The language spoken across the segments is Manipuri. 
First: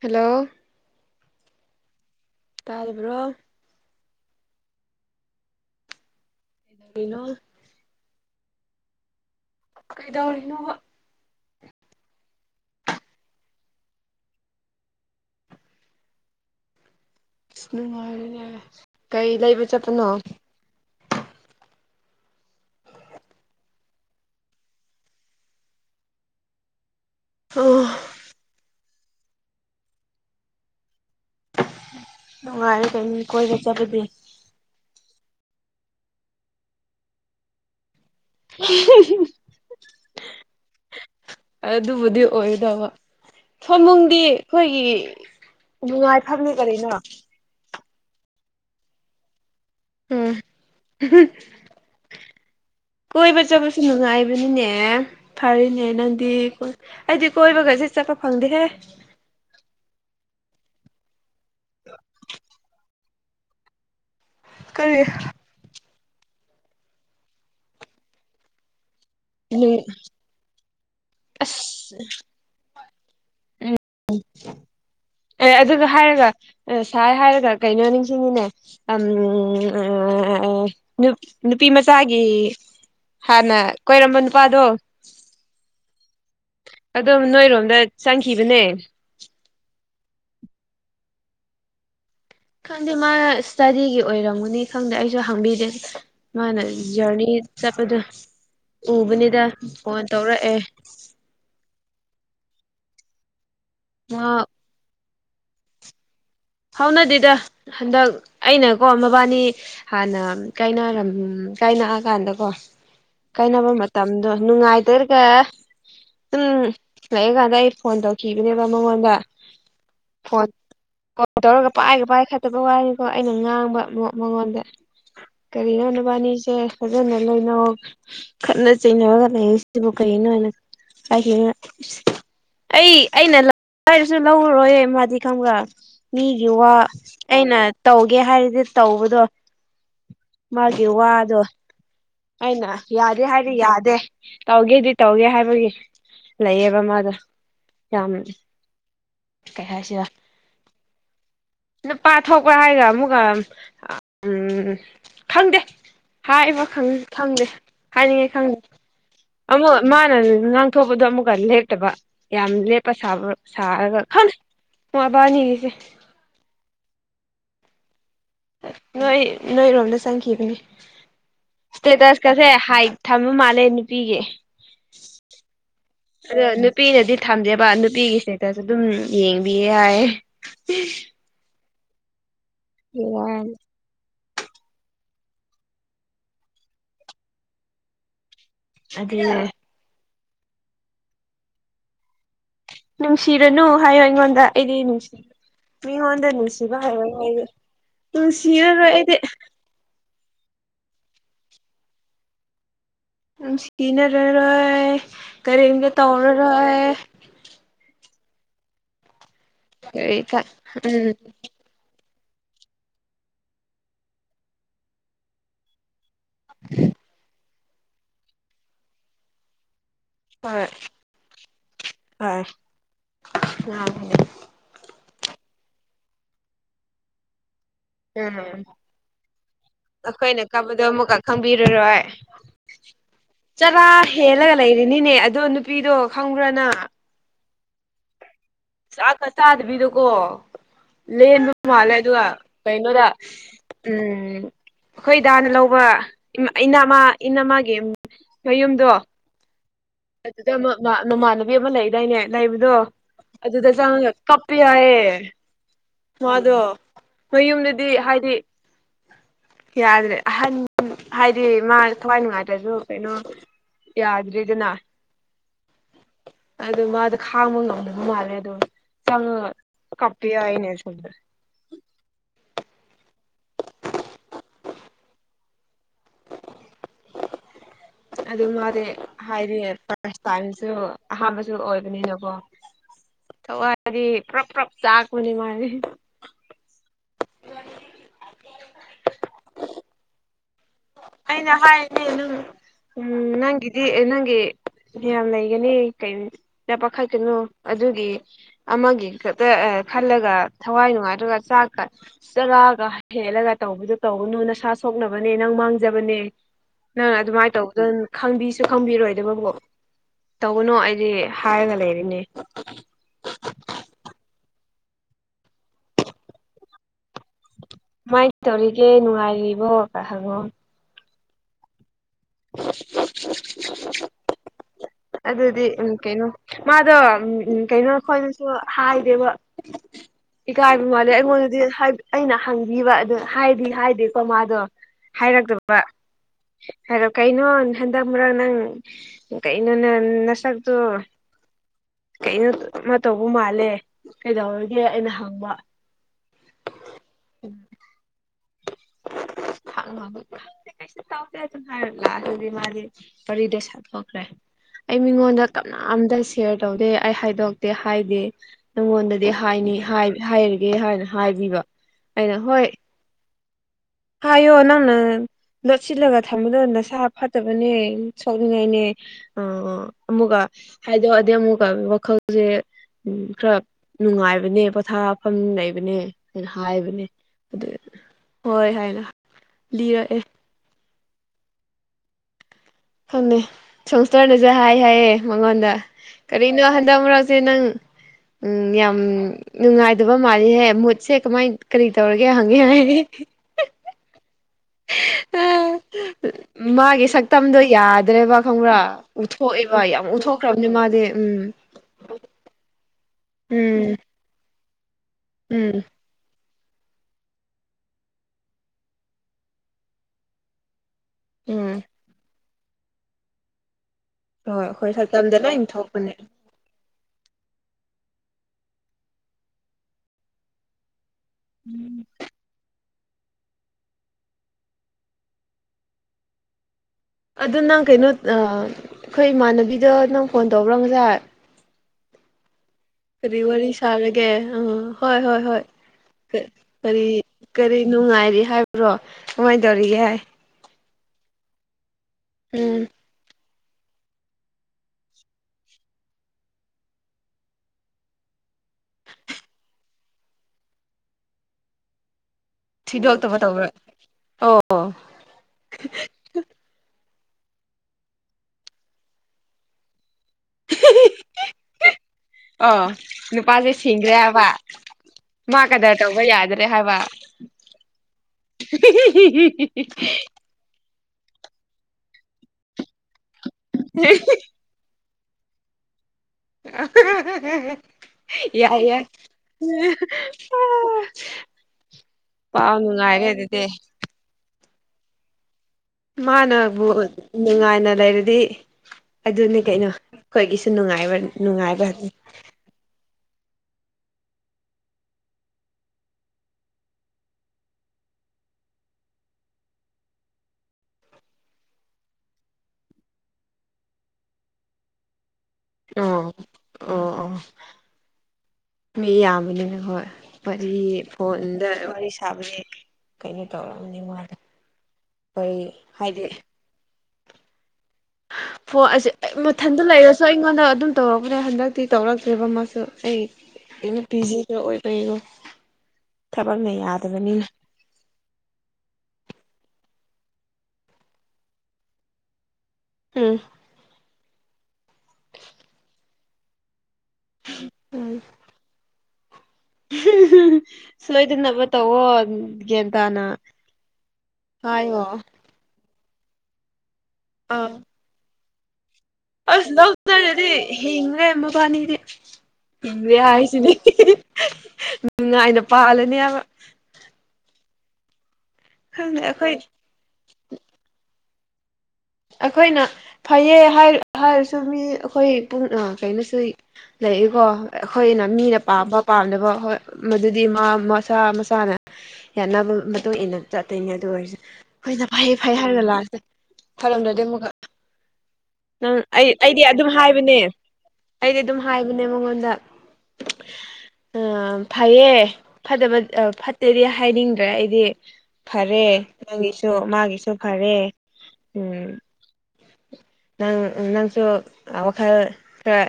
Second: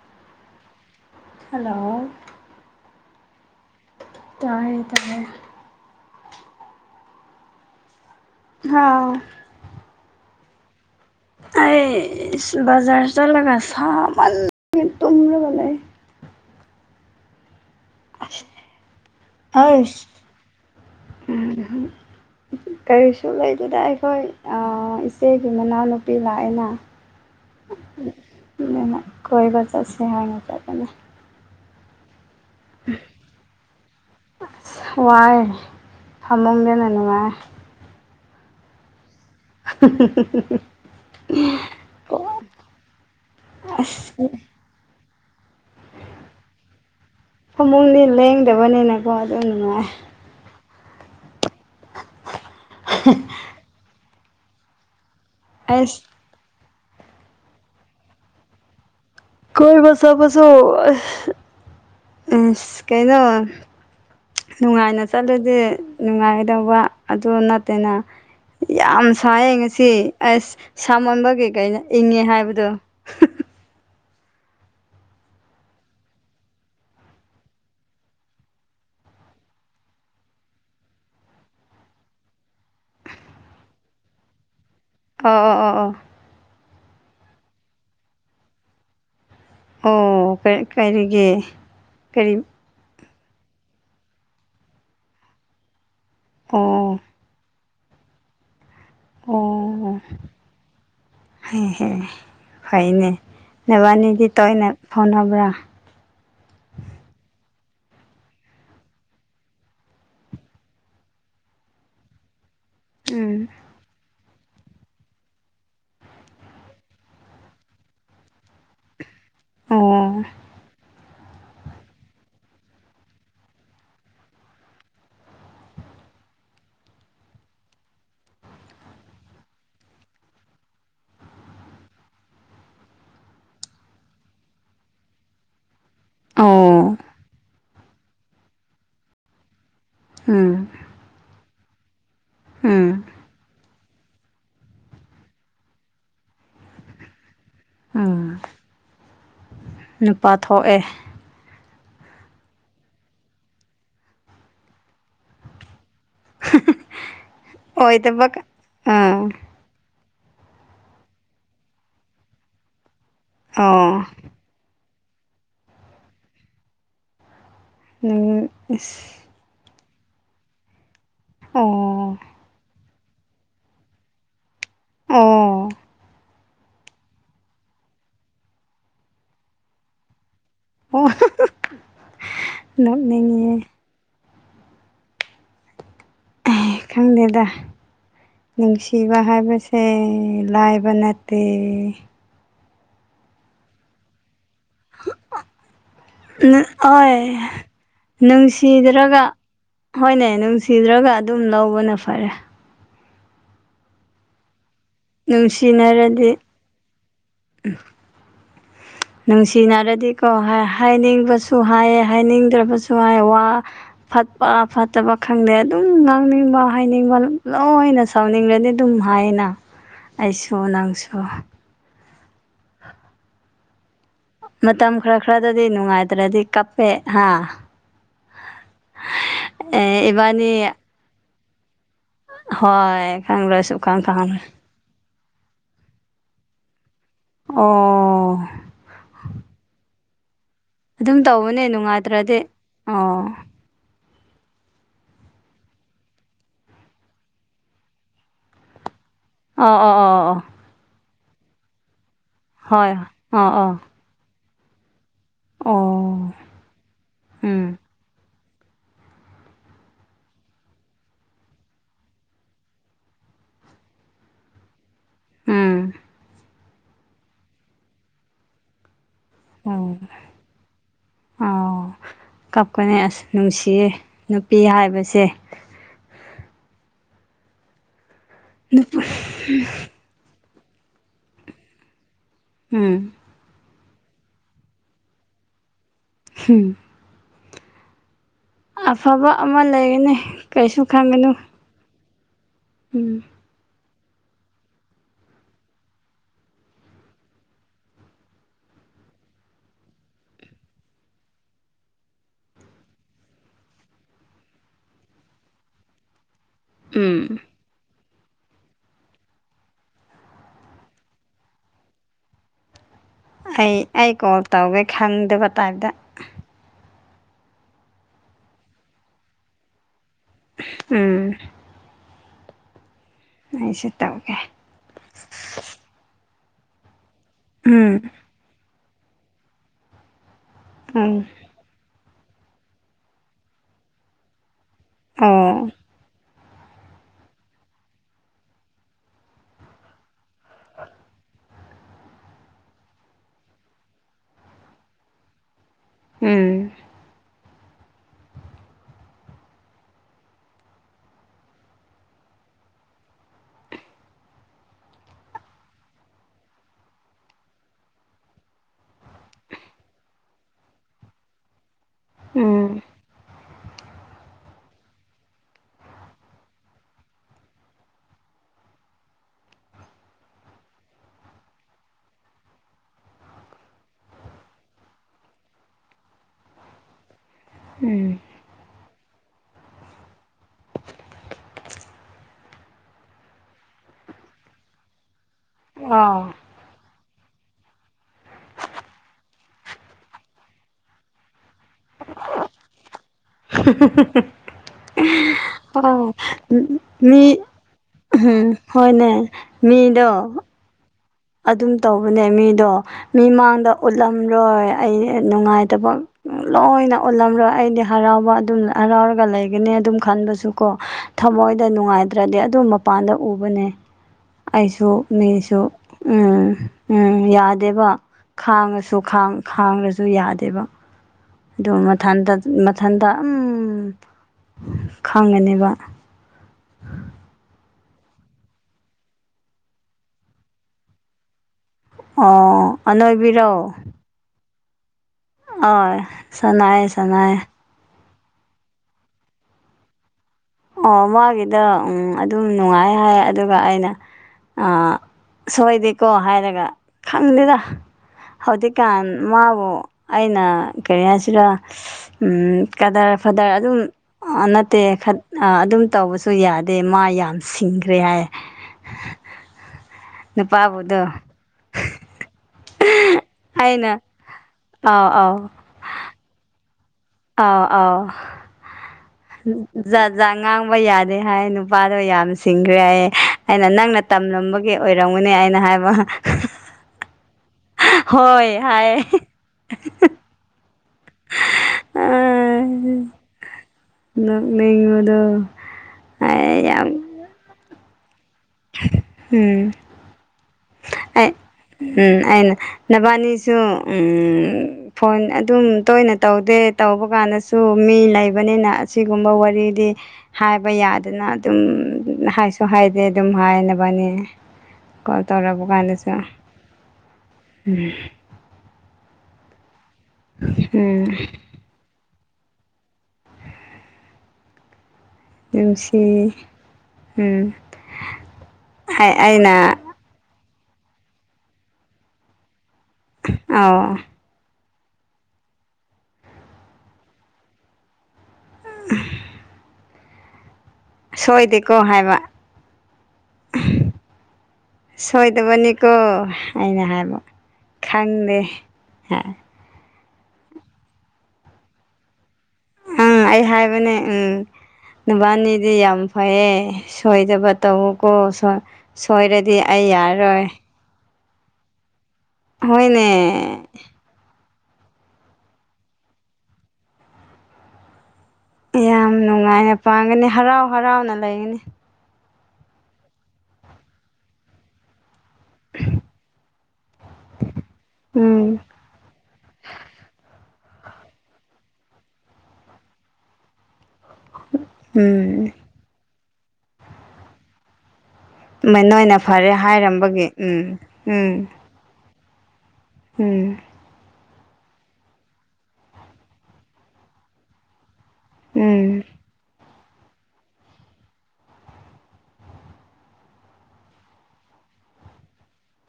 ꯍꯂꯣ ꯍꯜꯂꯣ ꯇꯥꯔꯤꯕꯣ ꯇꯔꯔꯤꯇꯥꯔꯦ ꯀꯩꯅꯣꯜ ꯍꯥꯎ ꯏꯅꯣ ꯋꯥ ꯑꯩ ꯖꯥ ꯆꯂꯒꯒ ꯆꯃꯥꯟ ꯇ ꯂꯒ ꯂꯩ ꯅꯨꯡꯉꯥꯏꯔ ꯀꯩ ꯂꯩꯕ ꯑꯩꯁ ꯆꯠꯄꯅꯣ ꯎ [unintelligible] [inaudible] ꯀꯔꯤꯁꯨ ꯂꯩꯗꯨꯗ ꯑꯩꯈꯣꯏ ꯏꯆꯦꯒꯤ ꯃꯅꯥꯎꯅꯨꯄꯤ ꯂꯥꯛꯑꯦꯅ ꯀꯣꯏ ꯃꯆꯥꯁꯤꯦ ꯍ ꯉꯆ ꯀ ꯅꯨꯡꯉꯥꯏꯔꯤ ꯀꯅꯤ ꯀꯣꯏꯒ ꯆꯕꯗꯤ ꯐꯃꯨꯡꯒꯅꯅꯨꯡ [unintelligible] [inaudible] [unintelligible] [inaudible] ꯑꯗꯨꯕꯨꯗꯤ ꯑꯣꯏꯗꯕ ꯐꯃꯨꯡꯗꯤ ꯑꯁ ꯑꯩꯈꯣꯏꯒꯤ ꯅꯨꯡꯉꯥꯏ ꯐꯕꯅꯤ ꯀꯔꯤꯅꯣ ꯏꯃꯨꯡꯗꯤ ꯂꯦꯡꯗꯕꯅꯤꯅꯀꯣ ꯑꯗꯨ ꯅꯨꯡꯉꯥꯏ ꯎ [unintelligible] [inaudible] ꯀꯣꯏꯕ ꯆꯠꯄꯁꯨ ꯅꯨꯡꯉꯥꯏꯕꯅꯤꯅꯦ ꯐꯔꯤꯅꯦ ꯑꯁ ꯅꯪꯗꯤ ꯑꯩꯗꯤ ꯀꯣꯏꯕꯒꯁ ꯆꯠꯄ ꯐꯪꯗꯦꯍꯦ ꯀꯣꯏꯕꯁꯕꯁꯨꯣ ꯎꯝ ꯀꯩꯅꯣ ꯀꯔꯤ ꯅꯨꯡꯉꯥꯏꯅ ꯆꯠꯂꯨꯗꯤ ꯅꯨꯡꯉꯥꯏꯒꯗꯧꯕ ꯑꯗꯨ ꯅꯠꯇꯅ ꯌꯥꯝ ꯁꯥꯏꯌꯦ ꯎꯝ ꯉꯁꯤ ꯑꯁ ꯁꯥꯣꯟꯕꯒꯤ ꯀꯩꯅ ꯑꯁ ꯏꯪꯉꯦ ꯍꯥꯏꯕꯗꯣ ꯍ [unintelligible] [inaudible] ꯑꯦ ꯑꯗꯨꯒ ꯍꯥꯏꯔꯒ ꯁꯥꯏ ꯍꯥꯏꯔꯒ ꯀꯩꯅꯣ ꯅꯤꯡꯁꯤꯡꯅꯤꯅꯦ ꯑ ꯅꯨꯄꯤꯃꯆꯥꯒꯤ ꯍꯥꯟꯅ ꯀꯣꯏꯔꯝꯕ ꯅꯨꯄꯥꯗꯣ ꯑꯣ ꯑꯣ ꯑꯣ ꯑꯣ ꯑꯗꯨꯝ ꯅꯣꯏꯔꯣꯝꯗ ꯆꯪꯈꯤꯕꯅꯦ ꯑꯣ ꯀꯔꯤꯔꯤꯒꯦ ꯀꯔꯤ ꯈꯪꯗꯦ ꯃꯥ ꯏꯁꯇꯗꯤꯒꯤ ꯑꯣꯏꯔꯝꯃꯨꯅꯤ ꯈꯪꯗꯦ ꯑꯩꯁꯨ ꯍꯪꯕꯤꯗꯦ ꯃꯥꯅ ꯑꯣ ꯖꯔꯅꯤ ꯆꯠꯄꯗꯣ ꯎꯕꯅꯤꯗ ꯑꯣ ꯐꯣꯟ ꯇꯧꯔꯛꯑꯦ ꯑꯦ ꯐꯩꯅꯦ ꯃꯥ ꯅꯕꯥꯅꯤꯗꯤ ꯇꯣꯏꯅ ꯐꯥꯎꯅꯕ꯭ꯔꯥ ꯍꯥꯎꯅꯗꯤꯗ ꯍꯟꯗꯛ ꯑꯩꯅꯀꯣ ꯃꯕꯥꯅꯤ ꯍꯥꯟꯅ ꯀꯥꯏꯅꯔꯝ ꯀꯥꯏꯅꯛꯑꯀꯥꯟꯗꯀꯣ ꯎꯝ ꯀꯥꯏꯅꯕ ꯃꯇꯝꯗꯣ ꯅꯨꯡꯉꯥꯏꯗ꯭ꯔꯒ ꯁꯨꯝ ꯂꯑꯀꯥꯟꯗ ꯑꯩ ꯐꯣꯟ ꯇꯧꯈꯤꯕꯅꯦꯕ ꯃꯉꯣꯟꯗ ꯑꯣ ꯍꯣꯠ [unintelligible] [inaudible] ꯇꯧꯔꯒ ꯄꯥꯏꯒ ꯄꯥꯏ ꯈꯠꯇꯕ ꯋꯥꯅꯤꯀꯣ ꯑꯩꯅ ꯉꯥꯡꯕ ꯃꯉꯣꯟꯗ ꯀꯔꯤꯅꯣ ꯅꯨꯕꯥꯅꯤꯁꯦ ꯐꯖꯅ ꯂꯩꯅꯧ ꯈꯠꯅ ꯆꯩꯅꯔꯒ ꯂꯩ ꯁꯤꯕꯨ ꯀꯅꯣ ꯏꯅ ꯀ [inaudible] ꯑꯩ ꯑꯩꯅꯔꯁꯨ ꯂꯧꯔꯔꯣꯏ ꯃꯥꯗꯤ ꯀꯒꯥ ꯃꯤꯒꯤ ꯋꯥ ꯑꯣ ꯑꯩꯅ ꯇꯧꯒꯦ ꯍꯥꯏꯔꯗꯤ ꯇꯧꯕꯗꯣ ꯎꯝ ꯃꯥꯒꯤꯦ ꯋꯥ ꯋꯥ ꯑꯗꯣ ꯑꯩꯅ ꯎꯝ ꯌꯥꯔꯦ ꯍꯥꯏꯗꯤ ꯌꯥꯗꯦ ꯇꯧꯒꯦꯗꯤ ꯇꯧꯒꯦ ꯍꯥꯏꯕꯒꯤ ꯂꯩꯌꯦꯕ ꯃꯥꯗꯣ ꯌꯥꯝ ꯎꯝ ꯀꯩ ꯍꯥꯏꯁꯤꯔ ꯅꯨꯄꯥ ꯊꯣꯛꯑꯦ ꯅꯨꯄꯥ ꯊꯣꯛꯄ꯭ꯔꯥ ꯍꯥꯏꯒ ꯑꯃꯨꯛꯀ ꯎꯝ ꯈꯪꯗꯦ ꯍꯥꯏꯕ ꯈꯪꯗꯦ ꯑꯣꯏꯗꯕ ꯍꯥꯏꯅꯤꯡꯉꯦ ꯈꯪꯗꯦ ꯑꯥ ꯑꯃ ꯉꯥꯡꯊꯣꯛꯄꯗꯣ ꯑꯃꯨꯛꯀ ꯂꯦꯞꯇꯕ ꯌꯥꯝ ꯂꯦꯞꯄꯕ ꯁꯥꯔꯒ ꯑꯣ ꯈꯉ ꯋꯥ ꯑꯕꯥꯅꯤꯉꯁꯦ ꯎꯝ ꯅꯣꯏ ꯅꯣꯏꯔꯣꯝꯗ ꯆꯪꯈꯤꯕꯅꯤ ꯑꯣ ꯏꯁꯇꯦꯇꯁꯀꯁꯦ ꯍꯥꯏ ꯊꯝꯕ ꯃꯥꯜꯂꯦ ꯅꯨꯄꯤꯒꯤ ꯑꯣ ꯑꯗꯣ ꯅꯨꯄꯤꯅꯗꯤ ꯊꯝꯖꯦꯕ ꯅꯨꯄꯤꯒꯤ ꯁꯦꯛꯇꯁꯨ ꯑꯗꯨꯝ ꯌꯦꯡꯕꯤꯌꯦ ꯌꯥꯏ ꯅꯅꯦꯉ ꯕꯦꯔꯥꯅꯤ ꯈꯪꯗꯦꯗ ꯅꯨꯡꯁꯤꯕ ꯑꯗꯨꯅꯦ ꯍꯥꯏꯕꯁꯦ ꯂꯥꯏꯕꯅꯦꯇꯦ ꯅꯨꯡꯁꯤꯔꯅꯨ ꯍꯥꯏꯌꯣ ꯑꯩꯉꯣꯟꯗ ꯑꯩꯗꯤ ꯅꯨꯡꯁꯤꯔ ꯑꯣꯣꯏ ꯅꯨꯡꯁꯤꯔꯔꯣꯏ ꯑꯩꯗꯤ ꯅꯨꯡꯁꯤꯗ꯭ꯔꯒ ꯍꯣꯏꯅꯦ ꯅꯨꯡꯁꯤꯗ꯭ꯔꯒ ꯑꯗꯨꯝ ꯂꯧꯕꯅ ꯐꯔꯦ ꯑꯗꯨꯝ ꯁꯤ ꯁꯤꯟꯅꯔꯔꯣꯏ ꯀꯔꯤꯝꯇ ꯅꯨꯡꯁꯤꯅꯔꯗꯤ ꯇꯧꯔꯔꯣꯏ ꯀꯔꯤ ꯅꯨꯡꯁꯤꯅꯔꯗꯤꯀꯣ ꯎꯝ ꯍꯥꯏꯅꯤꯡꯕꯁꯨ ꯍꯥꯏꯌꯦ ꯍꯥꯏꯅꯤꯡꯗ꯭ꯔꯕꯁꯨ ꯍꯥꯏ ꯋꯥ ꯐꯠꯄ ꯐꯠꯇꯕ ꯈꯪꯗꯦ ꯑꯗꯨꯝ ꯁꯥꯎꯅꯤꯡꯕ ꯍꯥꯏꯅꯤꯡꯕ ꯂꯣꯏꯅ ꯁꯥꯎꯅꯤꯡꯂꯗꯤ ꯑꯗꯨꯝ ꯍꯥꯏꯌꯦꯅ ꯑꯩꯁꯨ ꯅꯪꯁꯨ ꯍ ꯂ ꯃꯇꯝ ꯈꯔ ꯈꯔꯗꯗꯤ ꯅꯨꯡꯉꯥꯏꯇ꯭ꯔꯦꯗꯤ ꯀꯞꯄꯦ ꯍꯥ ꯎꯝ ꯑꯦ ꯑꯩꯈꯣꯏꯅ ꯏꯕꯥꯅꯤ ꯀꯥꯕꯗꯣ ꯑꯃꯨꯛꯀ ꯈꯪꯕꯤꯔꯔꯣꯏ ꯍꯣꯏ ꯈꯪꯂꯣꯏ ꯆꯂꯥ ꯁꯨꯛꯈꯪ ꯈꯪꯂꯣꯏ ꯍꯦꯜꯂꯒ ꯂꯩꯔꯤꯅꯤꯅꯦ ꯑꯗꯣ ꯅꯨꯄꯤꯗꯣ ꯈꯪꯕ꯭ꯔꯅ ꯑꯣ ꯆꯥꯛꯀ ꯆꯥꯗꯕꯤꯗꯣꯀꯣ ꯑꯗꯨꯝ ꯂꯩ ꯑꯗꯨ ꯇꯧꯕꯅꯦ ꯃꯥꯜꯂꯦ ꯑꯗꯨꯒ ꯅꯨꯡꯉꯥꯏꯇ꯭ꯔꯗꯤ ꯀꯩꯅꯣꯗ ꯑꯣ ꯎꯝ ꯎ ꯑꯩꯈꯣꯏꯗꯥꯅ ꯂꯧꯕ ꯏꯩꯅꯃ ꯏꯟ ꯑꯃꯒꯤꯒꯤ ꯃꯌꯨꯝꯗꯣ ꯑꯣ ꯑꯣ ꯑꯣ ꯑꯣ ꯑꯗꯨꯗ ꯑꯃ ꯅꯃꯥꯟꯅꯕꯤ ꯑꯃ ꯂꯩꯗꯥꯏꯅꯦ ꯂꯩꯕꯗꯣ ꯍꯣꯏ ꯑꯣ ꯑꯗꯨꯗ ꯑꯣ ꯆꯪꯉꯒꯞ ꯌꯥꯏꯑꯌꯦꯦ ꯑꯣ ꯃꯥꯗꯣ ꯎꯝ ꯃꯣꯏꯌꯨꯝꯗꯗꯤ ꯍꯥꯏꯗꯤ [unintelligible] ꯌꯥꯗ꯭ꯔꯦ ꯍꯥꯏꯗꯤ ꯃꯥ ꯊꯋꯥꯏ ꯅꯨꯡꯉꯥꯏꯇ꯭ꯔꯁꯨ ꯀꯩꯅꯣ ꯌꯥꯗ꯭ꯔꯤꯗꯅ ꯎꯝ ꯑꯗꯨ ꯃꯥꯗꯣ ꯈꯥꯡꯕ ꯉꯝꯅꯕ ꯃꯥꯜꯂꯦ ꯑꯗꯣ ꯆꯪ ꯑꯣ ꯀꯞꯄꯤꯤꯏꯅꯦ ꯁꯨꯗꯔ ꯀꯥꯞꯀꯅꯤ ꯑꯁ ꯅꯨꯡꯁꯤꯌꯦ ꯅꯨꯄꯤ ꯍꯥꯏꯕꯁꯦ ꯑꯗꯨ ꯃꯥꯗꯤ ꯍꯥꯏꯗꯤ ꯄꯁꯇꯁꯨ ꯑꯍꯥꯟꯕꯁꯨ ꯑꯣꯏꯕꯅꯤꯅꯀꯣ ꯎꯝ ꯑꯔꯤ ꯄ꯭ꯔ ꯔ꯭ꯔꯞ ꯆꯥꯀ ꯃꯅꯤ ꯃꯥꯔꯤ ꯍꯝ ꯑꯐꯕ ꯑꯃ ꯂꯩꯒꯅꯤ ꯀꯩꯁꯨ ꯈꯟꯒꯅꯨ ꯑꯩꯅ ꯍꯥꯏꯅꯦ ꯅꯪ ꯎꯝ ꯅꯪꯒꯤꯗꯤ ꯅꯪꯒꯤ ꯌꯥꯝ ꯂꯩꯒꯅꯤ ꯀꯅ ꯄꯥꯈꯠꯀꯅꯣ ꯑꯗꯨꯒꯤ ꯑꯃꯒꯤ ꯈꯛꯇ ꯈꯜꯂꯒ ꯊꯋꯥꯏ ꯅꯨꯡꯉꯥꯏꯔꯒ ꯆꯥꯛꯀ ꯆꯔꯥꯒ ꯍꯦꯜꯂꯒ ꯇꯧꯕꯤꯗꯨꯣ ꯇꯧꯒꯨꯅꯨ ꯅꯁꯥ ꯁꯣꯛꯅꯕꯅꯦ ꯅꯪ ꯃꯥꯡꯖꯕꯅꯦ ꯅꯪ ꯎꯝ ꯑꯗꯨꯃꯥꯏꯅ ꯇꯧꯕꯗ ꯈꯪꯕꯤꯁꯨ ꯈꯪꯕꯤꯔꯣꯏꯗꯕꯕꯣ ꯇꯧꯒꯅꯨ ꯑꯩꯗꯤ ꯍꯥꯏꯔꯒ ꯂꯩꯔꯤꯅꯦ ꯑꯩ ꯑꯩ ꯀꯣꯜ ꯇꯧꯒꯦ ꯈꯪꯗꯕ ꯇꯥꯏꯕꯗ ꯃꯥꯏ ꯊꯧꯔꯤꯒꯦ ꯅꯨꯡꯉꯥꯏꯔꯤꯕ ꯀ ꯍꯒꯣ ꯎꯝ [unintelligible] ꯑꯩ ꯁꯤ ꯇꯒꯦ ꯑꯗꯨꯗꯤ ꯎꯝ ꯀꯩꯅꯣ ꯃꯥꯗꯣ ꯎ ꯀꯩꯅꯣ ꯎꯝ ꯑꯩꯈꯣꯏꯅꯁꯨ ꯍꯥꯏꯗꯦꯕ ꯏꯀꯥꯏꯕ ꯃꯥꯜꯂꯦ ꯎꯝ ꯑꯩꯉꯣꯟꯗꯗꯤ ꯑꯩꯅ ꯍꯪꯕꯤꯕ ꯑꯗꯨ ꯍꯥꯏꯗꯤ ꯍꯥꯏꯗꯦꯀꯣ ꯃꯥꯗꯣ ꯑꯣ ꯍꯥꯏꯔꯛꯇꯕ ꯍꯥꯏꯂꯣ ꯀꯩꯅꯣ ꯍꯟꯗꯛ ꯃꯔꯛ ꯅꯪ ꯀꯩꯅꯣ ꯅꯪ ꯅꯁꯛꯇꯣ ꯀꯩꯅꯣ ꯃꯇ ꯇꯧꯕ ꯃꯥꯜꯂꯦ ꯀꯩꯗꯧꯔꯒꯦ ꯑꯩꯅ ꯍꯪꯕ ꯎꯝ ꯎꯝ [inaudible] ꯀꯩꯁꯨ ꯇꯥꯎꯗꯦ ꯑꯗꯨꯝ ꯍꯥꯏꯔ ꯂ ꯑꯗꯨꯗꯤ ꯃꯥꯗꯤ ꯋꯥꯔꯤꯗ ꯁꯥꯊꯣꯛꯈ꯭ꯔꯦ ꯑꯩ ꯃꯤꯉꯣꯟꯗ ꯀꯅꯥꯝꯇ ꯁꯦꯌꯔ ꯇꯧꯗꯦ ꯑꯩ ꯍꯥꯏꯗꯣꯛꯇꯦ ꯍꯥꯏꯗꯦ ꯅꯪꯉꯣꯟꯗꯗꯤ ꯍꯥꯏꯅꯤ ꯍꯥꯏꯔꯒꯦ ꯍꯥꯏꯅ ꯍꯥꯏꯕꯤꯕ ꯑꯩꯅ ꯍꯣꯏ ꯎꯝ ꯍꯥꯏꯌꯣ ꯅꯪꯅ ꯂꯣꯠꯁꯤꯜꯂꯒ ꯊꯝꯕꯗ ꯅꯁꯥ ꯐꯠꯇꯕꯅꯦ ꯁꯣꯛꯅꯤꯡꯉꯥꯏꯅꯦ ꯑꯥ ꯑꯃꯨꯛꯀꯥ ꯍꯥꯏꯥꯏꯗ ꯋꯥꯗ ꯑꯃꯨꯛ ꯋꯥꯈꯜ ꯎꯝ ꯈꯔ ꯅꯨꯡꯉꯥꯏꯕꯅꯦ ꯄꯣꯊꯥꯐꯝ ꯂꯩꯕꯅꯦ ꯍꯥꯏꯅ ꯍꯥꯏꯕꯅꯦ ꯎꯝ ꯂꯤꯔ ꯑꯦ ꯈꯪꯅꯤ ꯁꯪꯁꯇꯔꯅꯁꯨ ꯍꯥꯏ ꯍꯥꯏꯌꯦ ꯃꯉꯣꯟꯗ ꯑꯥ ꯀꯔꯤꯅꯣ ꯍꯟꯗꯛ ꯃꯔꯣ ꯄꯖꯅꯪ ꯎꯝ ꯌꯥꯝ ꯅꯨꯡꯉꯥꯏꯗꯕ ꯃꯥꯜꯂꯤꯍꯦ ꯃꯨꯠꯁꯦ ꯀꯃꯥꯏ ꯀꯔꯤ ꯇꯧꯔꯒꯦ ꯍꯪꯉꯦ ꯍꯥꯏ [inaudible] ꯃꯥꯒꯤ ꯃꯤ ꯁꯛꯇꯝꯗꯣ ꯎ ꯌꯥꯗ꯭ꯔꯦꯕ ꯈꯪꯕ꯭ꯔꯥ ꯍꯅꯦ ꯃꯤ ꯎꯠꯊꯣꯛꯑꯦꯕ ꯌꯥꯝ ꯎꯟꯠꯊꯣꯛꯈ꯭ꯔꯕꯅꯤ ꯃꯥꯗꯤ ꯎꯝ ꯑꯗꯨꯝ ꯇꯧꯕꯅꯦ ꯃꯤꯗꯣ ꯃꯤ ꯃꯥꯡꯗ ꯎꯝ ꯎꯠꯂꯝꯔꯣꯏ ꯑꯩ ꯎꯝ ꯅꯨꯡꯉꯥꯏꯇꯕ ꯂꯣꯏꯅ ꯎꯜꯂꯝꯔꯣꯏ ꯑꯩꯗꯤ ꯍꯔꯥꯎꯕ ꯑꯗꯨꯝ ꯍꯔꯥꯎꯔꯒ ꯂꯩꯒꯅꯤ ꯑꯗꯨꯝ ꯈꯟꯕꯁꯨ ꯀꯣ ꯊꯃꯣꯏꯗ ꯎꯝ ꯅꯨꯡꯉꯥꯏꯇ꯭ꯔꯗꯤ ꯑꯗꯨ ꯃꯄꯥꯟꯗ ꯎꯕꯅꯦ ꯍꯣꯏ ꯑꯩꯁꯨ ꯑꯩꯈꯣꯏ ꯁꯛꯇꯝꯗ ꯂꯣꯏ ꯃꯤꯁꯨ ꯊꯣꯛꯄꯅꯦ ꯎꯝ ꯎꯝ ꯌꯥꯗꯦꯕ ꯈꯥꯡꯉꯁꯨꯥꯡ ꯈꯥꯡꯉꯁꯨ ꯌꯥꯗꯦꯕ ꯑꯗꯨ ꯃꯊꯟꯗ ꯃꯊꯟꯇꯝ ꯈꯪꯉꯅꯦꯕ ꯑꯗꯨ ꯅꯪ ꯀꯩꯅꯣ ꯑꯩꯈꯣꯏ ꯏꯃꯥꯟꯅꯕꯤꯗ ꯅꯪ ꯐꯣꯟ ꯇꯧꯕ꯭ꯔꯣ ꯉꯁꯥꯏ ꯑꯣ ꯀꯔꯤ ꯋꯥꯔꯤ ꯑꯅꯣꯏꯕꯤꯔꯣ ꯁꯥꯔꯒꯦ ꯑꯥ ꯍꯣꯏ ꯍꯣꯏ ꯍꯣꯏ ꯁꯥꯟꯅꯩ ꯀꯔꯤ ꯁꯥꯟꯅꯩ ꯀꯔꯤ ꯅꯨꯡꯉꯥꯏ ꯍꯥꯏꯕ꯭ꯔꯣ ꯀꯃꯥꯏꯅ ꯇꯧꯔꯤꯒꯦ ꯍꯥꯏ ꯑꯣ ꯃꯥꯒꯤꯗ ꯎꯝ ꯑꯗꯨꯝ ꯎꯝ ꯅꯨꯡꯉꯥꯏ ꯍꯥꯏ ꯑꯗꯨꯒ ꯑꯩꯅ ꯁꯣꯏꯗꯦꯀꯣ ꯍꯥꯏꯔꯒ ꯈꯪꯗꯦꯔ ꯍꯧꯖꯤꯛꯀꯥꯟ ꯃꯥꯕꯨ ꯑꯩꯅ ꯀꯔꯤ ꯍꯥꯏꯁꯤꯔ ꯀꯗꯔ ꯊꯤꯗꯣꯛꯇꯕ ꯐꯗꯔ ꯇꯧꯕ꯭ꯔꯥ ꯑꯗꯨꯝ ꯅꯠꯇꯦ ꯑꯣ ꯑꯗꯨꯝ ꯇꯧꯕꯁꯨ ꯌꯥꯗꯦ ꯃꯥ ꯌꯥꯝ ꯁꯤꯡꯈ꯭ꯔꯦ ꯍꯥꯏ ꯅꯨꯄꯥꯕꯨꯗꯣ ꯑꯣ ꯅꯨꯄꯥꯁꯦ ꯑꯩꯅ ꯁꯤꯡꯈ꯭ꯔꯦꯕ ꯑꯥꯎ ꯑꯥꯎ ꯃꯥ ꯀꯗꯔ ꯇꯧꯕ ꯌꯥꯗ ꯇꯦ ꯍꯥꯏꯕ ꯑꯥꯎ ꯑꯥꯎ ꯖ ꯉꯥꯡꯕ ꯌꯥꯗ ꯍꯥꯏ ꯅꯨꯄꯥ ꯌꯥꯝꯈ꯭ꯔ ꯑ ꯅ ꯑꯣꯏ ꯑꯣꯏꯔꯝꯒꯨꯅꯦ ꯑꯩꯅ ꯍꯥꯏꯕ ꯍꯣꯏ ꯌꯥꯏ ꯌꯥꯏ ꯍꯥꯏꯌꯦ ꯄꯥꯎ ꯅꯨꯡꯉꯥꯏꯔꯦ ꯑꯗꯨꯗꯤ ꯂꯩꯉꯣꯟꯗ ꯃꯥꯅꯕꯨ ꯅꯨꯡꯉꯥꯏꯅ ꯂꯩꯔꯗꯤ ꯑꯗꯨꯅꯤ ꯎꯝ ꯀꯩꯅꯣ ꯑꯩꯈꯣꯏꯒꯤꯁꯨ ꯅꯨꯡꯉꯥꯏꯕ ꯑꯩ ꯅꯨꯡꯉꯥꯏꯕ ꯎꯝ ꯑꯩꯅ ꯅꯕꯥꯅꯤꯁꯨ ꯐꯣꯟ ꯑꯗꯨꯝ ꯇꯣꯏꯅ ꯇꯧꯗꯦ ꯇꯧꯕ ꯀꯥꯟꯗꯁꯨ ꯃꯤ ꯂꯩꯕ ꯅꯤꯅꯥ ꯑꯁꯤꯒꯨꯝꯕ ꯋꯥꯔꯤꯗꯤ ꯍꯥꯏꯕ ꯌꯥꯗꯅ ꯑꯗꯨꯝ ꯍꯥꯏꯁꯨ ꯍꯥꯏꯗꯦ ꯑꯗꯨꯝ ꯍꯥꯏꯅꯕꯅꯤ ꯀꯣ ꯇꯔꯕꯨ ꯀꯥꯏ ꯂꯩꯁꯨ ꯎ ꯑꯣ ꯑꯣ ꯑꯣ ꯃꯤ ꯌꯥꯝꯕꯅꯤꯅ ꯍꯣꯏ ꯋꯥꯔꯤ ꯎꯝ ꯐꯣꯟꯗ ꯋꯥꯔꯤ ꯁ ꯊꯥꯕꯁꯦ ꯀꯩꯅꯣ ꯇꯧꯔꯑꯅꯤ ꯃꯥꯜꯂꯦ ꯑꯩꯣꯏ ꯍꯥꯏꯗꯤ ꯅꯨꯡꯁꯤ ꯎꯝ ꯍ ꯑꯩꯁ ꯑꯩꯅ ꯃꯊꯟꯇ ꯂꯩꯔꯁꯨ ꯑꯩꯉꯣꯟꯗ ꯑꯗꯨꯝ ꯇꯧꯔꯛꯄꯅꯦ ꯍꯟꯗꯛꯇꯤ ꯇꯧꯔꯛꯇ꯭ꯔꯦꯕ ꯃꯥꯁꯨ ꯑꯩ ꯑꯧ ꯏꯩꯅ ꯄꯤꯖꯤ ꯑꯣꯏꯕꯩꯔꯣ ꯊꯕꯛꯅ ꯌꯥꯗꯕꯅꯤꯅ ꯎ ꯁꯣꯏꯗꯦꯀꯣ ꯍꯥꯏꯕ ꯎꯝ ꯁꯣꯏꯗꯕꯅꯤꯀꯣ ꯑꯩꯅ ꯍꯥꯏꯕ ꯈꯪꯗꯦ ꯍꯥ ꯁꯂꯣꯏꯗꯅꯕ ꯇꯧꯕꯣ ꯎꯝ ꯑꯩ ꯍꯥꯏꯕꯅꯦ ꯎꯝ ꯍꯥꯏꯌꯣ ꯅꯨꯕꯥꯅꯤꯗꯤ ꯌꯥꯝ ꯍꯣꯏꯑꯦ ꯁꯣꯏꯗꯕ ꯑꯥ ꯇꯧꯎꯀꯣ ꯑꯁ ꯂꯧꯗꯔꯦꯗꯤ ꯍꯤꯡꯈꯦ ꯃꯕꯥꯅꯤꯗꯤ ꯍꯣꯏꯅꯦ ꯦ ꯍꯥꯏꯁꯤꯅꯦ ꯅꯨꯡꯉꯥꯏꯅ ꯄꯥꯂꯅꯦꯕ ꯌꯥꯝ ꯅꯨꯡꯉꯥꯏꯅ ꯄꯥꯡꯒꯅꯤ ꯍꯔꯥꯎ ꯍꯔꯥꯎꯅ ꯂꯩꯒꯅꯤ ꯑꯩꯈꯣꯏꯅ ꯐꯩꯌꯦ ꯍꯥꯏꯔꯁꯨ ꯃꯤ ꯑꯩꯈꯣꯏ ꯄꯨꯨꯡ ꯀꯩꯅꯣꯁꯨ ꯂꯩꯀꯣ ꯑꯩꯈꯣꯏꯅ ꯃꯤꯅ ꯎꯝ ꯄꯥꯝꯕ ꯄꯥꯝꯅꯕ ꯍꯣꯏ ꯃꯗꯨ ꯃꯁꯥ ꯃꯁꯥꯅ ꯌꯥꯅꯕ ꯃꯇꯨꯡ ꯃꯇꯨꯡꯏꯟꯅ ꯆꯥꯠꯇꯅꯤ ꯑꯗꯨ ꯑꯣꯏꯔꯁꯦ ꯑꯩꯈꯣꯏꯅ ꯐꯩꯌꯦ ꯎꯝ ꯐꯩ ꯍꯥꯏꯔꯒ ꯂꯥꯛꯑꯁꯦ ꯐꯔꯝꯗꯗꯤꯦ ꯑꯃꯨꯛꯒ ꯅꯪ ꯅꯣꯏꯅ ꯑꯩ ꯐꯔꯦ ꯑꯩꯗꯤ ꯑꯗꯨꯝ ꯍꯥꯏꯔꯝꯕꯒꯤ ꯍꯥꯏꯕꯅꯦ ꯎꯝ ꯑꯩꯗꯤ ꯎꯝ ꯑꯗꯨꯝ ꯍꯥꯏꯕꯅꯦ ꯃꯉꯣꯟꯗ ꯎꯝ ꯎꯝ ꯐꯩꯌꯦꯦ ꯐꯠꯇꯕ ꯐꯠꯇꯦꯗꯤ ꯍꯥꯏꯅꯤꯡꯗ꯭ꯔꯦ ꯑꯩꯗꯤ ꯐꯔꯦ ꯎꯝ ꯅꯪꯒꯤꯁꯨ ꯃꯥꯒꯤꯁꯨ ꯐꯔꯦ ꯎꯝ ꯅꯪ ꯅꯪꯁꯨ ꯋꯥꯈꯜ ꯈꯔ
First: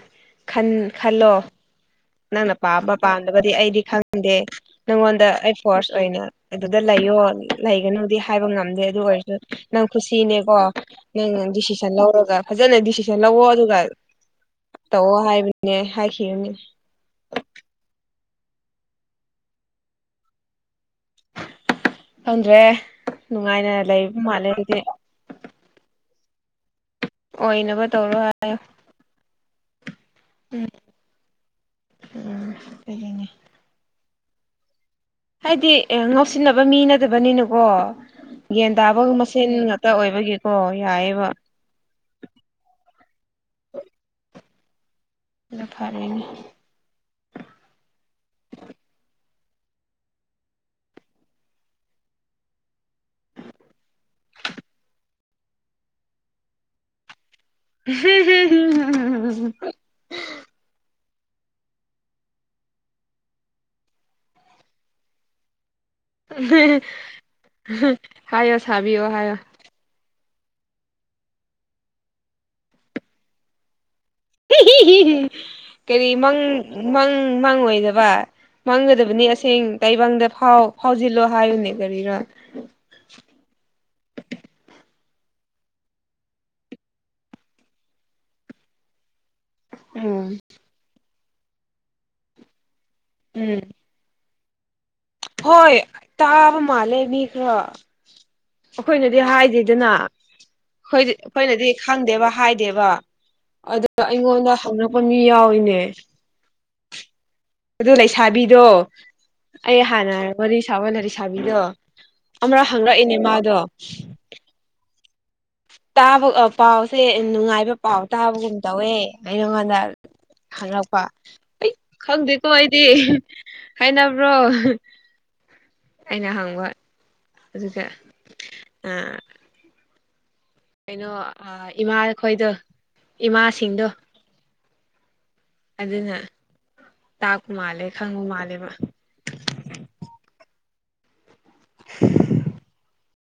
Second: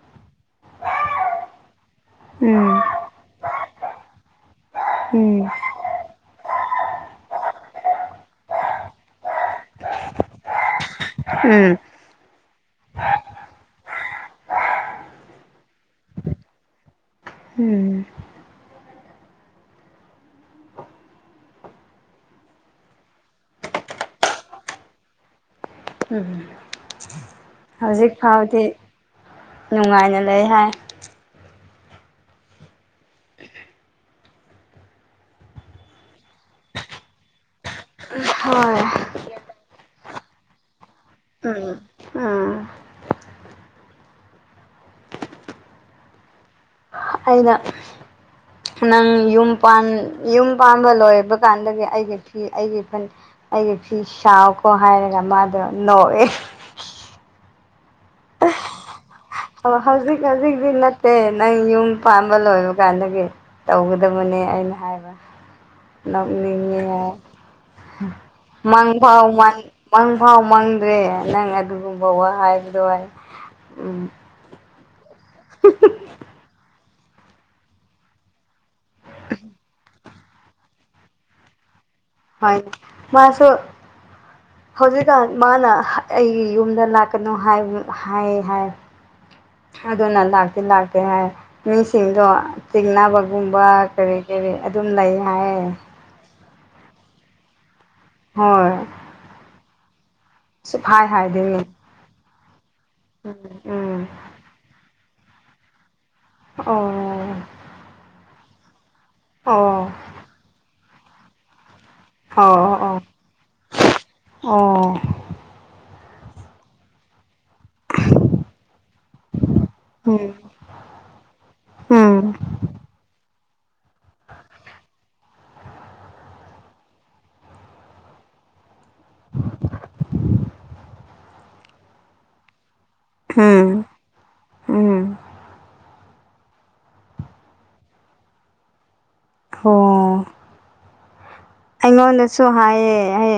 ꯈꯜꯂꯣ ꯅꯪꯅ ꯄꯥꯝꯕ ꯄꯥꯝꯗꯕꯗꯤ ꯑꯩꯗꯤ ꯈꯪꯗꯦ ꯎꯝ ꯎꯝ ꯅꯪꯉꯣꯟꯗ ꯑꯩ ꯎꯝ ꯐꯣꯔꯁ ꯑꯣꯏꯅ ꯑꯗꯨꯗ ꯂꯩꯌꯣ ꯂꯩꯒꯅꯨꯗꯤ ꯍꯥꯏꯕ ꯉꯝꯗꯦ ꯑꯗꯨ ꯑꯣꯏꯔꯁꯨ ꯅꯪ ꯈꯨꯁꯤꯅꯦꯀꯣ ꯅꯪꯪ ꯗꯤꯁꯤꯖꯟ ꯂꯧꯔꯒ ꯐꯖꯅ ꯗꯤꯁꯤꯟ ꯦ ꯂꯧꯑꯣꯣ ꯑꯗꯨꯒ ꯇꯧꯑꯣ ꯍꯥꯏꯕꯅꯦ ꯍꯥꯏꯅꯦ ꯎꯝ ꯐꯪꯗ꯭ꯔꯦ ꯅꯨꯡꯉꯥꯏꯅ ꯂꯩꯕ ꯃꯥꯜꯂꯦ ꯑꯗꯨꯗꯤ ꯎꯝ ꯑꯣꯏꯅꯕ ꯍꯧꯖꯤꯛ ꯇꯧꯔꯣ ꯍꯥꯏ ꯐꯥꯎꯗꯤ ꯅꯨꯡꯉꯥꯏꯅꯂꯦ ꯍꯥꯏ ꯎꯝꯒꯤꯅꯦ ꯍꯥꯏꯗꯤ ꯉꯥꯎꯁꯤꯟꯅꯕ ꯃꯤꯅꯗꯕꯅꯤꯅ ꯀꯣ ꯌꯦꯟ ꯍꯣꯏ ꯇꯥꯕꯒ ꯃꯦꯟ ꯉꯥꯛꯇ ꯑꯣꯏꯕꯒꯤꯀꯣ ꯌꯥꯏꯑꯕ ꯎꯝ ꯎꯝ ꯐꯔꯦꯅꯦ ꯑꯩꯅ ꯅꯪ ꯌꯨꯝ ꯌꯨꯝ ꯄꯥꯟꯕ ꯂꯣꯏꯕ ꯀꯥꯟꯗꯒꯤ ꯑꯩꯒꯤ ꯐꯤ ꯑꯩꯒꯤ ꯑꯩꯒꯤ ꯐꯤ ꯁꯥꯎꯀꯣ ꯍꯥꯏꯔꯒ ꯃꯥꯗꯣ ꯅꯧꯋꯦ ꯍ ꯑ ꯍꯧꯖꯤꯛ ꯍꯧꯖꯤꯛ ꯅ ꯑꯦꯦ ꯅꯪ ꯌꯨꯝ ꯄꯥꯝꯕ ꯂꯣꯏꯕ ꯀꯥꯟꯗꯒꯤ ꯇꯧꯒꯗꯕꯅꯦ ꯑꯩꯅ ꯍꯥꯏꯕ ꯍꯥꯏꯌꯣ ꯁꯥꯕꯤꯌꯣ ꯃꯥꯡꯐꯥꯎ ꯍꯥꯏꯌꯣ ꯃ ꯃ ꯄꯥꯎ ꯃꯪꯗ꯭ꯔꯦ ꯅꯪ ꯑꯗꯨꯒꯨꯝꯕ ꯋꯥ ꯍꯥꯏꯕꯗꯣ ꯍꯥꯏ ꯀꯔꯤ ꯃꯪ ꯃꯪ ꯃꯪꯉꯣꯏꯗꯕ ꯃꯥꯡꯒꯗꯕꯅꯤ ꯑꯁꯦꯡ ꯇꯥꯏꯕꯪꯗ ꯐꯥꯎ ꯐꯥꯎꯖꯤꯜꯂꯣ ꯍꯥꯏꯌꯨꯅꯦ ꯀꯔꯤꯔꯥ ꯍꯣꯏ ꯃ ꯍꯧꯖꯤꯛ ꯃꯥꯅ ꯑꯩꯒꯤ ꯌꯨꯝꯗ ꯂꯥꯛꯀꯅꯨ ꯍꯥꯏꯌꯦ ꯍꯥꯏ ꯑꯗꯨꯅ ꯎꯝ ꯂꯥꯛꯇꯤ ꯂꯥꯛꯇꯦ ꯍꯥꯏ ꯃꯤꯁꯤꯡꯗꯣ ꯎꯝ ꯆꯤꯡꯅꯕꯒꯨꯝꯕ ꯀꯔꯤ ꯀꯔꯤ ꯑꯗꯨꯝ ꯂꯩ ꯍꯣꯏ ꯍꯥꯏꯌꯦ ꯇꯥꯕ ꯃꯥꯜꯂꯦ ꯃꯤ ꯈꯔꯣ ꯍꯣꯏ ꯑꯩꯈꯣꯏꯅꯗꯤ ꯍꯥꯏꯗꯦꯗꯅ ꯁꯨꯛꯍꯥꯏ ꯣꯏꯗꯤ ꯍꯥꯏꯗꯦꯅꯦ ꯑꯩꯈꯣꯏꯅꯗꯤ ꯈꯪꯗꯦꯕ ꯍꯥꯏꯗꯦꯕ ꯑꯗꯨ ꯎꯝ ꯑꯩꯉꯣꯟꯗ ꯄ ꯃꯤ ꯌꯥꯎꯏꯅꯦ ꯑꯣ ꯑꯗꯨ ꯂꯩꯁꯥꯕꯤꯗꯣ ꯑꯣ ꯑꯩ ꯍꯥꯟꯅ ꯋꯥꯔꯤꯔꯤ ꯁꯥꯕ ꯑꯣꯏꯅ ꯂꯩꯁꯥꯕꯤꯗꯣ ꯑꯣ ꯑꯃꯔ ꯑꯣ ꯍꯪꯂꯛꯏꯅꯦ ꯃꯥꯗꯣ ꯑꯣ ꯇꯥꯕ ꯄꯥꯎꯁꯦ ꯅꯨꯡꯉꯥꯏꯕ ꯄꯥꯎ ꯇꯥꯕꯒꯨꯝ ꯇꯧꯋꯦ ꯑꯩꯩꯅꯉꯥꯟꯗ ꯎꯝ ꯍꯉꯛꯄ ꯑꯩ ꯎꯝ ꯈꯪꯗꯦꯀꯣ ꯑꯩꯗꯤ ꯍꯥꯏꯅꯕ꯭ꯔꯣ ꯑꯩꯅ ꯍꯪꯕ ꯑꯗꯨꯒ ꯀꯩꯅꯣ ꯏꯃꯥꯈꯣꯏꯗꯣ ꯎꯝ ꯏꯃꯥꯁꯤꯡꯗꯣ ꯎꯝ ꯑꯗꯨꯅ ꯇꯥꯛꯄ ꯃꯥꯜꯂꯦ ꯈꯪꯕ ꯃꯥꯜꯂꯦꯕ ꯑꯣ ꯑꯩꯉꯣꯟꯗꯁꯨ ꯍꯥꯏꯌꯦ